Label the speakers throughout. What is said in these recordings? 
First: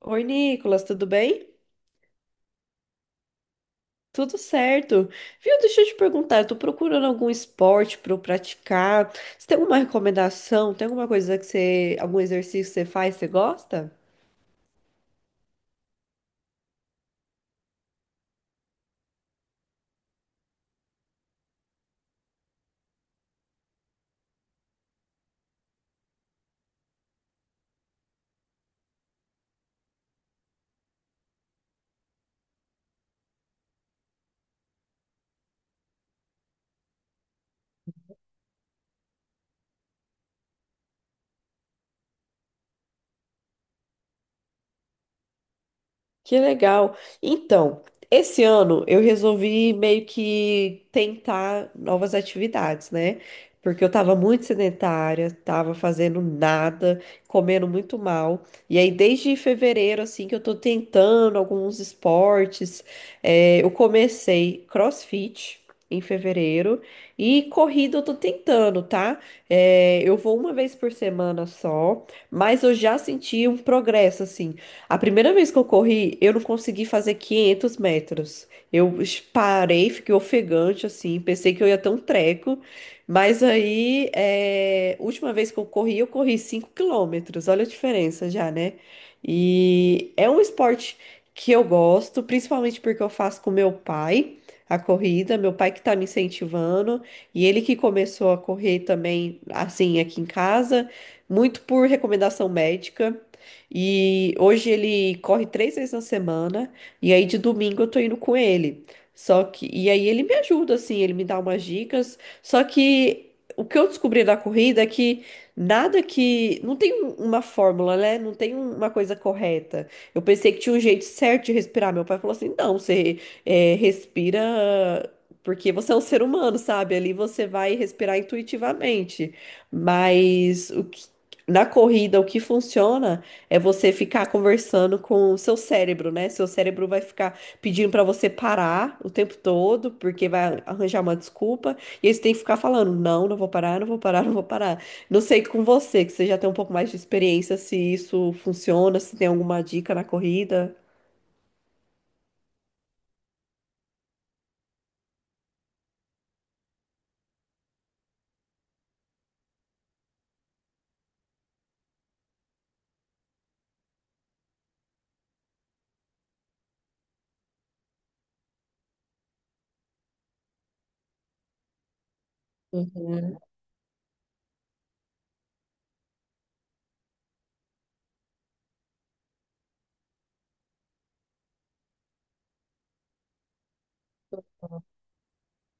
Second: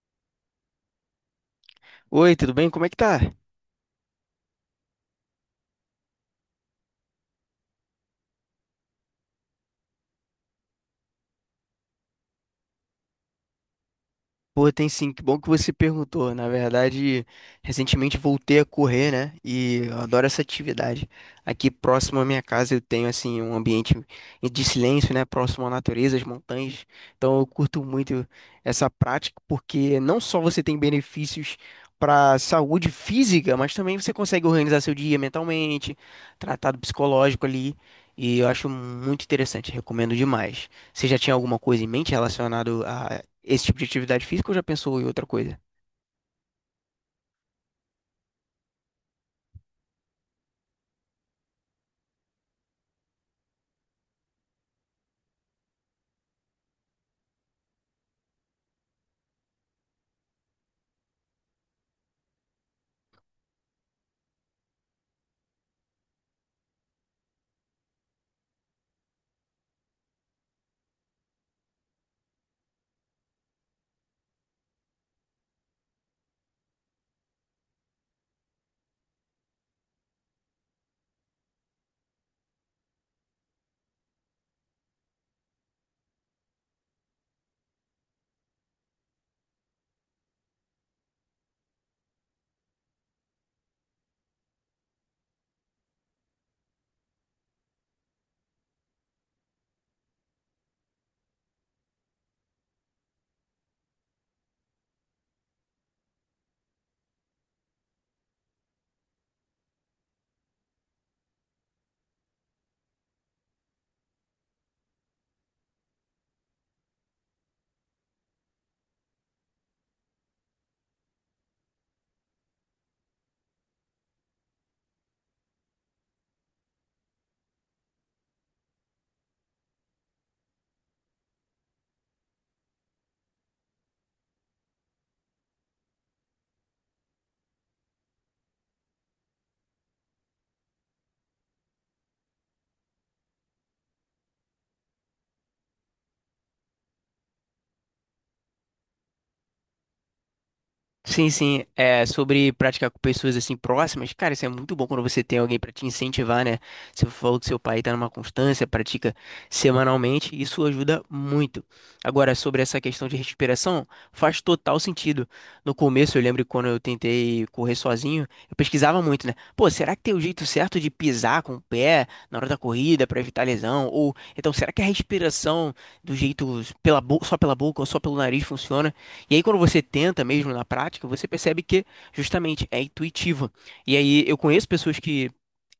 Speaker 1: Oi, Nicolas, tudo bem?
Speaker 2: Oi, tudo bem? Como é que tá?
Speaker 1: Tudo certo. Viu, deixa eu te perguntar, eu tô procurando algum esporte para eu praticar. Você tem alguma recomendação? Tem alguma coisa que você, algum exercício que você faz, você gosta?
Speaker 2: Pô, tem sim, que bom que você perguntou. Na verdade, recentemente voltei a correr, né? E eu adoro essa atividade. Aqui próximo à minha casa eu tenho, assim, um ambiente de silêncio, né? Próximo à natureza, às montanhas. Então eu curto muito essa prática, porque não só você tem benefícios para saúde física, mas também você consegue organizar seu dia mentalmente, tratado psicológico ali. E eu acho muito interessante, recomendo demais. Você já tinha alguma coisa em mente relacionada esse tipo de atividade física ou já pensou em outra coisa?
Speaker 1: Que legal. Então, esse ano eu resolvi meio que tentar novas atividades, né? Porque eu tava muito sedentária, tava fazendo nada, comendo muito mal. E aí, desde fevereiro, assim, que eu tô tentando alguns esportes. É, eu comecei CrossFit. Em fevereiro e corrida eu tô tentando, tá? É, eu vou uma vez por semana só, mas eu já senti um progresso assim. A primeira vez que eu corri, eu não consegui fazer 500 metros. Parei, fiquei ofegante, assim, pensei que eu ia ter um treco. Mas aí, é, última vez que eu corri 5 quilômetros. Olha a diferença já, né? E é um esporte que eu gosto, principalmente porque eu faço com meu pai a corrida, meu pai que tá me incentivando, e ele que começou a correr também, assim, aqui em casa, muito por recomendação médica. E hoje ele corre três vezes na semana, e aí de domingo eu tô indo com ele. Só que, e aí ele me ajuda, assim, ele me dá umas dicas. Só que o que eu descobri da corrida é que. Não tem uma fórmula, né? Não tem uma coisa correta. Eu pensei que tinha um jeito certo de respirar. Meu pai falou assim: não, você respira. Porque você é um ser humano, sabe? Ali você vai respirar intuitivamente. Mas o que na corrida, o que funciona é você ficar conversando com o seu cérebro, né? Seu cérebro vai ficar pedindo pra você parar o tempo todo, porque vai arranjar uma desculpa, e aí você tem que ficar falando: não, não vou parar, não vou parar, não vou parar. Não sei com você, que você já tem um pouco mais de experiência, se isso funciona, se tem alguma dica na corrida.
Speaker 2: Sim, sim, é sobre praticar com pessoas assim próximas. Cara, isso é muito bom quando você tem alguém pra te incentivar, né? Você falou que seu pai tá numa constância, pratica semanalmente, isso ajuda muito. Agora, sobre essa questão de respiração, faz total sentido. No começo, eu lembro que quando eu tentei correr sozinho, eu pesquisava muito, né? Pô, será que tem o jeito certo de pisar com o pé na hora da corrida pra
Speaker 1: Uhum.
Speaker 2: evitar lesão? Ou então, será que a respiração do jeito só pela boca ou só pelo nariz funciona? E aí, quando você tenta mesmo na prática, você percebe que justamente é intuitiva. E aí, eu conheço pessoas que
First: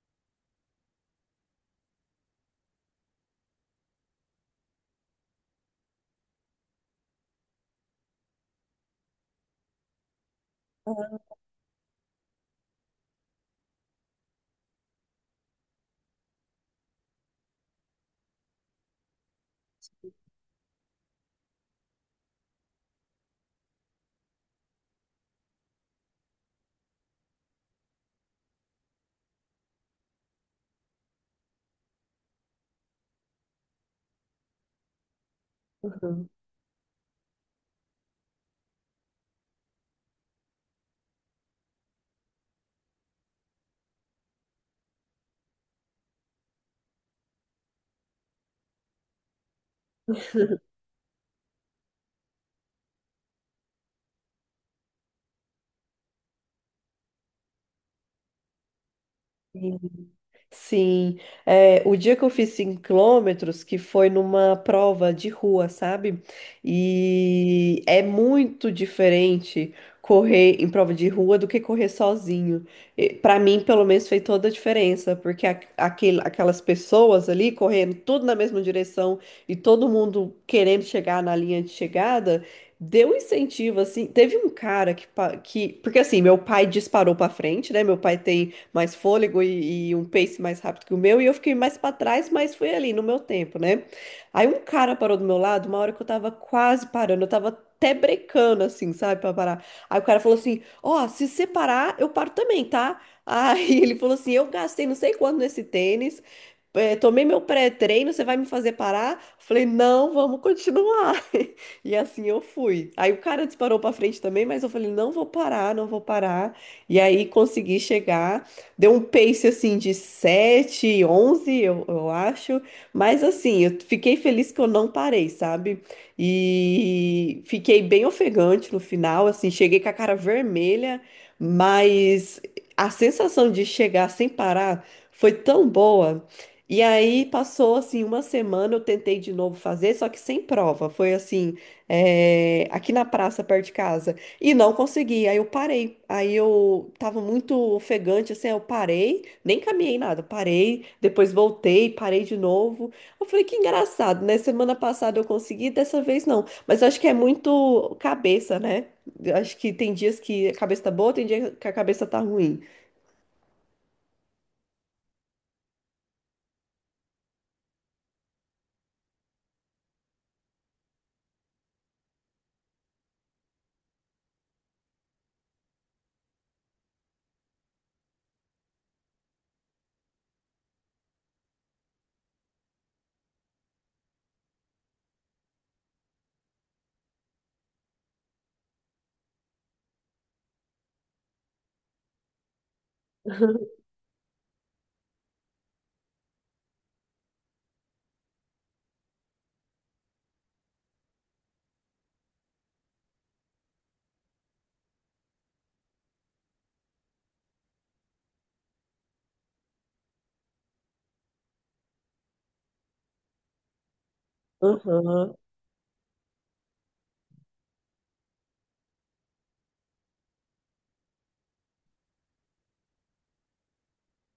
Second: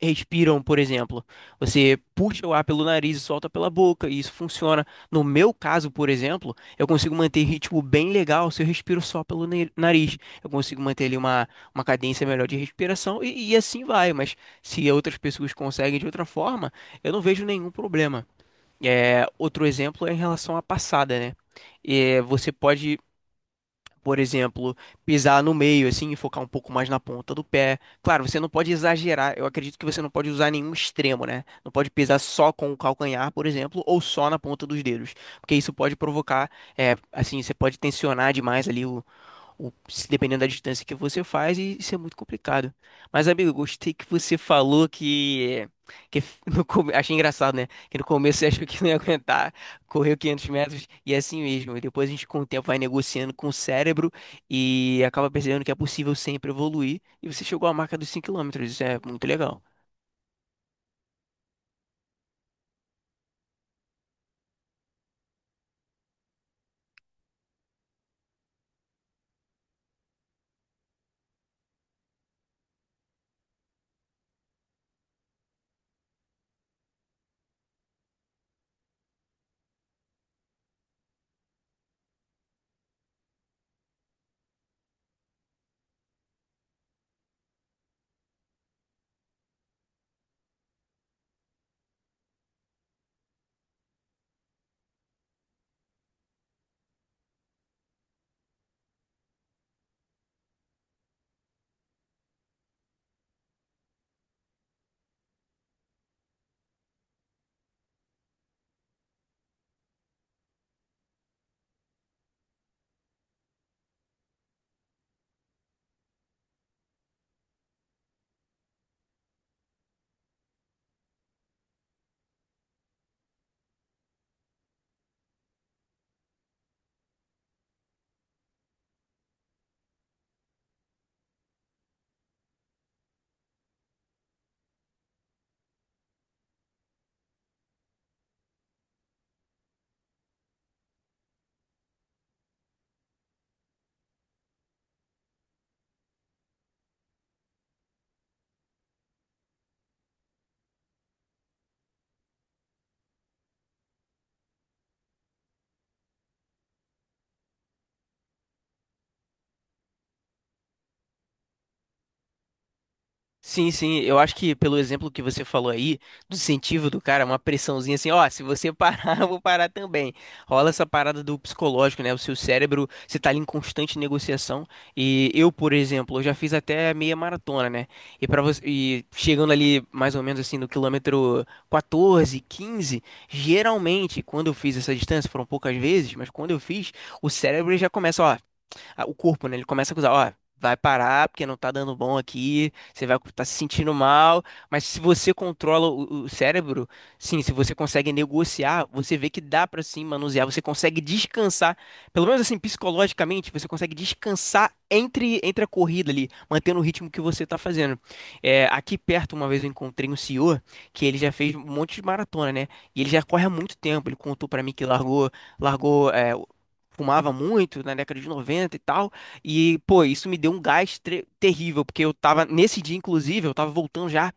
Speaker 2: respiram, por exemplo. Você puxa o ar pelo nariz e solta pela boca, e isso funciona. No meu caso, por exemplo, eu consigo manter ritmo bem legal se eu respiro só nariz. Eu consigo manter ali uma cadência melhor de respiração e assim vai. Mas se outras pessoas conseguem de outra forma, eu não vejo nenhum problema. É, outro exemplo é em relação à passada, né? É, você pode por exemplo, pisar no meio, assim, e focar um pouco mais na ponta do pé. Claro, você não pode exagerar. Eu acredito que você não pode usar nenhum extremo, né? Não pode pisar só com o calcanhar, por exemplo, ou só na ponta dos dedos. Porque isso pode provocar, é, assim, você pode tensionar demais ali se dependendo da distância que você faz, e isso é muito complicado. Mas, amigo, gostei que você falou que no, come- achei engraçado, né? Que no começo você achou que não ia aguentar, correu 500 metros e é assim mesmo. E depois a gente, com o tempo, vai negociando com o cérebro e acaba percebendo que é possível sempre evoluir. E você chegou à marca dos 5 km, isso é muito legal.
Speaker 1: Uhum. Sim, é, o dia que eu fiz 5 quilômetros, que foi numa prova de rua, sabe? E é muito diferente correr em prova de rua do que correr sozinho. E, pra mim, pelo menos, fez toda a diferença, porque aquelas pessoas ali correndo tudo na mesma direção e todo mundo querendo chegar na linha de chegada. Deu um incentivo, assim. Teve um cara que. Porque, assim, meu pai disparou pra frente, né? Meu pai tem mais fôlego e um pace mais rápido que o meu, e eu fiquei mais para trás, mas fui ali no meu tempo, né? Aí um cara parou do meu lado, uma hora que eu tava quase parando, eu tava até brecando, assim, sabe, pra parar. Aí o cara falou assim: Ó, se separar, eu paro também, tá? Aí ele falou assim: Eu gastei não sei quanto nesse tênis, tomei meu pré-treino, você vai me fazer parar? Falei: Não, vamos continuar. E assim eu fui. Aí o cara disparou pra frente também, mas eu falei: Não vou parar, não vou parar. E aí consegui chegar. Deu um pace assim de 7 11 eu acho. Mas assim, eu fiquei feliz que eu não parei, sabe? E fiquei bem ofegante no final, assim, cheguei com a cara vermelha, mas a sensação de chegar sem parar foi tão boa. E aí passou assim uma semana, eu tentei de novo fazer, só que sem prova. Foi assim, é, aqui na praça perto de casa. E não consegui, aí eu parei. Aí eu tava muito ofegante, assim, aí eu parei, nem caminhei nada, parei, depois voltei, parei de novo. Eu falei, que engraçado, né? Semana passada eu consegui, dessa vez não. Mas eu acho que é muito cabeça, né? Eu acho que tem dias que a cabeça tá boa, tem dia que a cabeça tá ruim.
Speaker 2: Sim, sim, eu acho que pelo exemplo que você falou aí, do incentivo do cara, uma pressãozinha assim, ó, se você parar, eu vou parar também. Rola essa parada do psicológico, né? O seu cérebro, você tá ali em constante negociação. E eu, por exemplo, eu já fiz até meia maratona, né? E para você, e chegando ali mais ou menos assim no quilômetro 14, 15, geralmente quando eu fiz essa distância, foram poucas vezes, mas quando eu fiz, o cérebro já começa, ó, o corpo, né? Ele começa a acusar, ó, vai parar porque não tá dando bom aqui, você vai estar se
Speaker 1: Aham.
Speaker 2: sentindo mal, mas se você controla o cérebro, sim, se você consegue negociar, você vê que dá pra sim manusear, você consegue descansar, pelo menos assim, psicologicamente, você consegue descansar entre a corrida ali, mantendo o ritmo que você tá fazendo. É, aqui perto, uma vez eu encontrei um senhor que ele já fez um monte de maratona, né? E ele já corre há muito tempo. Ele contou pra mim que largou, largou é, fumava muito né, na década de 90 e tal. E, pô, isso me deu um gás terrível, porque eu tava, nesse dia, inclusive, eu tava voltando já,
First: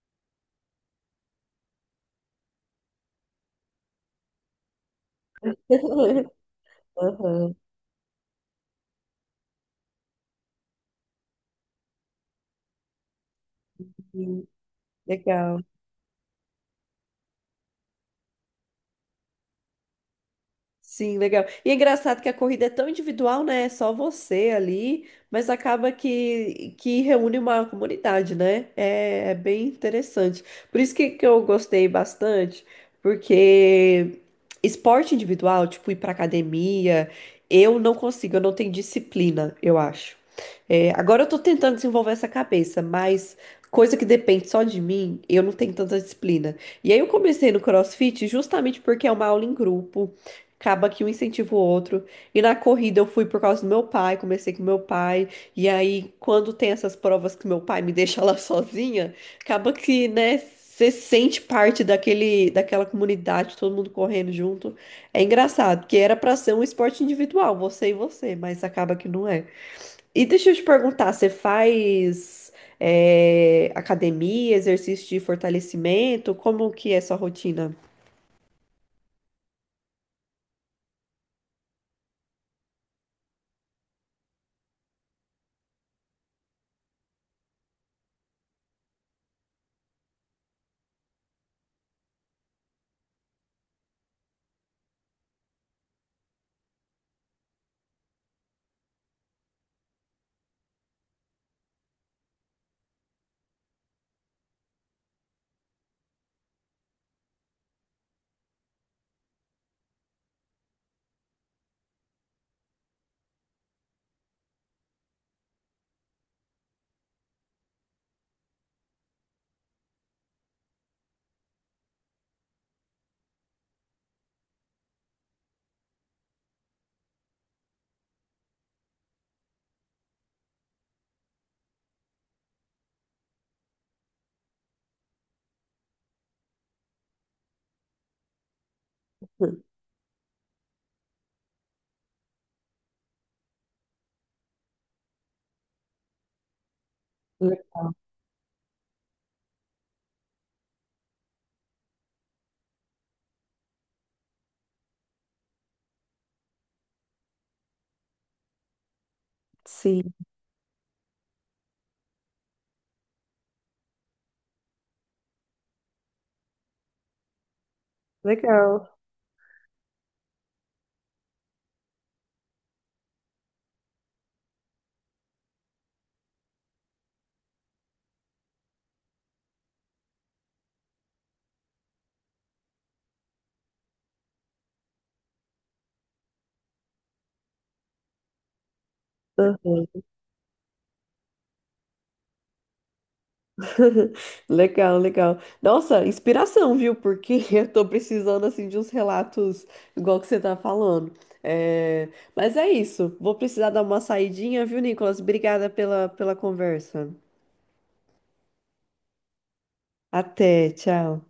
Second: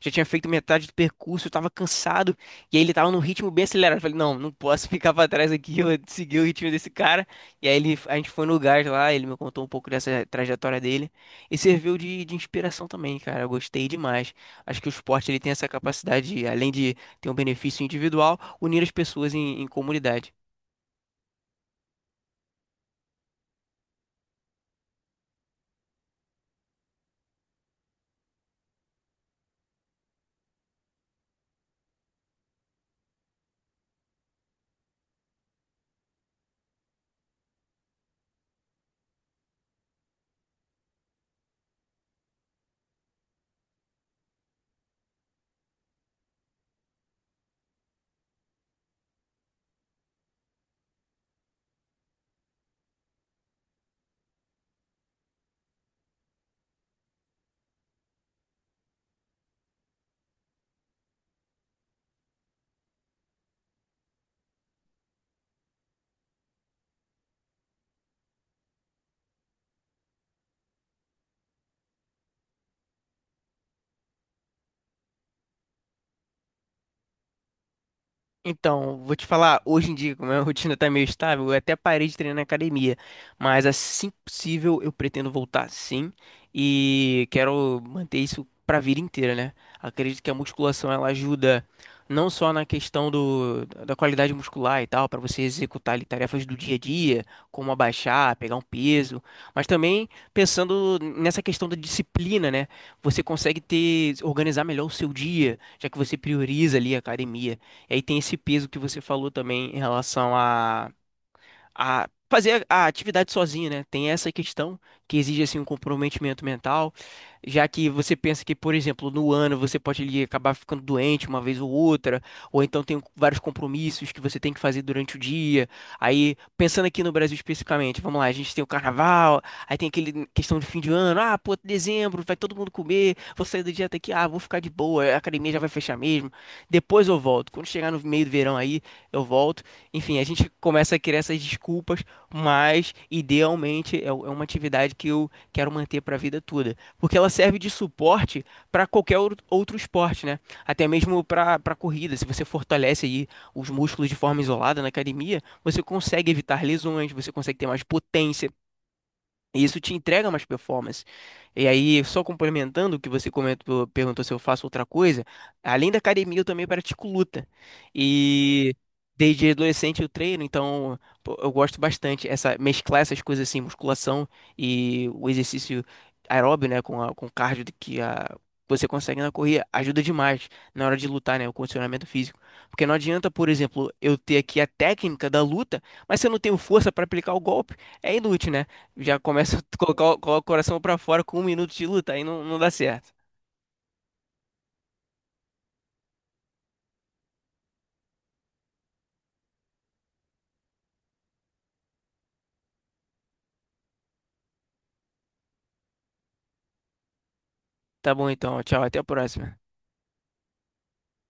Speaker 2: já tinha feito metade do percurso, eu tava cansado, e aí ele tava num ritmo bem acelerado. Eu falei, não, não posso ficar pra trás aqui, eu vou seguir o ritmo desse cara.
Speaker 1: Aham.
Speaker 2: E aí ele, a gente foi no gás lá, ele me contou um pouco dessa trajetória dele, e serviu de inspiração também, cara. Eu gostei demais.
Speaker 1: Sim.
Speaker 2: Acho que o esporte ele tem
Speaker 1: Legal.
Speaker 2: essa capacidade, de, além de ter um benefício individual, unir as pessoas em comunidade.
Speaker 1: Sim, legal. E é engraçado que a corrida é tão individual, né? É só você ali, mas acaba que reúne uma comunidade, né? É, é bem interessante. Por isso que eu gostei bastante, porque esporte individual, tipo ir pra academia, eu não consigo, eu não tenho disciplina, eu acho. É, agora eu tô tentando desenvolver essa cabeça, mas coisa que depende só de mim, eu não tenho tanta disciplina. E aí eu comecei no CrossFit justamente porque é uma aula em grupo. Acaba que um incentiva o outro. E na corrida eu fui por causa do meu pai, comecei com meu pai. E aí, quando tem essas provas que meu pai me deixa lá sozinha, acaba que, né, você sente parte daquela comunidade, todo mundo correndo junto. É engraçado, porque era pra ser um esporte individual, você e você, mas acaba que não é. E deixa eu te perguntar, você faz, academia, exercício de fortalecimento? Como que é sua rotina?
Speaker 2: Então, vou te falar, hoje em dia, como a minha rotina tá meio estável, eu até parei de treinar na academia, mas assim que possível eu pretendo voltar sim e quero manter isso pra vida inteira, né? Acredito que a musculação ela ajuda não só na questão da qualidade muscular e tal, pra você executar ali, tarefas do dia a dia, como abaixar, pegar um peso, mas também pensando nessa questão da disciplina, né? Você consegue ter organizar melhor o seu dia, já que você prioriza ali a academia. E aí tem esse peso que você falou também em relação a fazer a atividade sozinho, né? Tem essa questão que exige assim um comprometimento mental, já que você pensa que, por exemplo, no ano você pode ali acabar ficando doente uma vez ou outra, ou então tem vários compromissos que você tem que fazer durante o dia. Aí, pensando aqui no Brasil especificamente, vamos lá, a gente tem o carnaval, aí tem aquele questão de fim de ano, ah, pô, dezembro, vai todo mundo comer, vou sair da dieta aqui, ah, vou ficar de boa, a academia já vai fechar mesmo. Depois eu volto. Quando chegar no meio do verão aí, eu volto.
Speaker 1: Hum.
Speaker 2: Enfim, a gente começa a criar essas desculpas, mas idealmente é é uma atividade que eu quero manter para a vida toda, porque ela serve
Speaker 1: Le-
Speaker 2: de suporte para qualquer outro esporte, né? Até mesmo para corrida. Se você fortalece aí os músculos de forma isolada na academia, você consegue evitar lesões, você consegue ter mais potência. E isso te
Speaker 1: Sim.
Speaker 2: entrega mais performance. E aí, só complementando o que você comentou, perguntou se eu faço outra coisa, além da academia, eu também pratico luta.
Speaker 1: le-
Speaker 2: E desde adolescente eu treino, então pô, eu gosto bastante essa mesclar essas coisas assim, musculação e o exercício aeróbio, né, com o cardio que a Você consegue na corrida, ajuda demais na hora de lutar, né? O condicionamento físico. Porque não adianta, por exemplo, eu ter aqui a técnica da luta, mas se eu não tenho força para aplicar o golpe, é inútil, né? Já começa a colocar, coloca o coração pra fora com um minuto de luta, aí não, não dá certo.
Speaker 1: Legal, legal. Nossa, inspiração, viu? Porque eu tô precisando, assim, de uns relatos igual que você tá falando. É, mas é isso. Vou precisar dar uma saidinha, viu, Nicolas? Obrigada pela, pela conversa.
Speaker 2: Tá bom então, tchau, até a próxima.
Speaker 1: Até, tchau.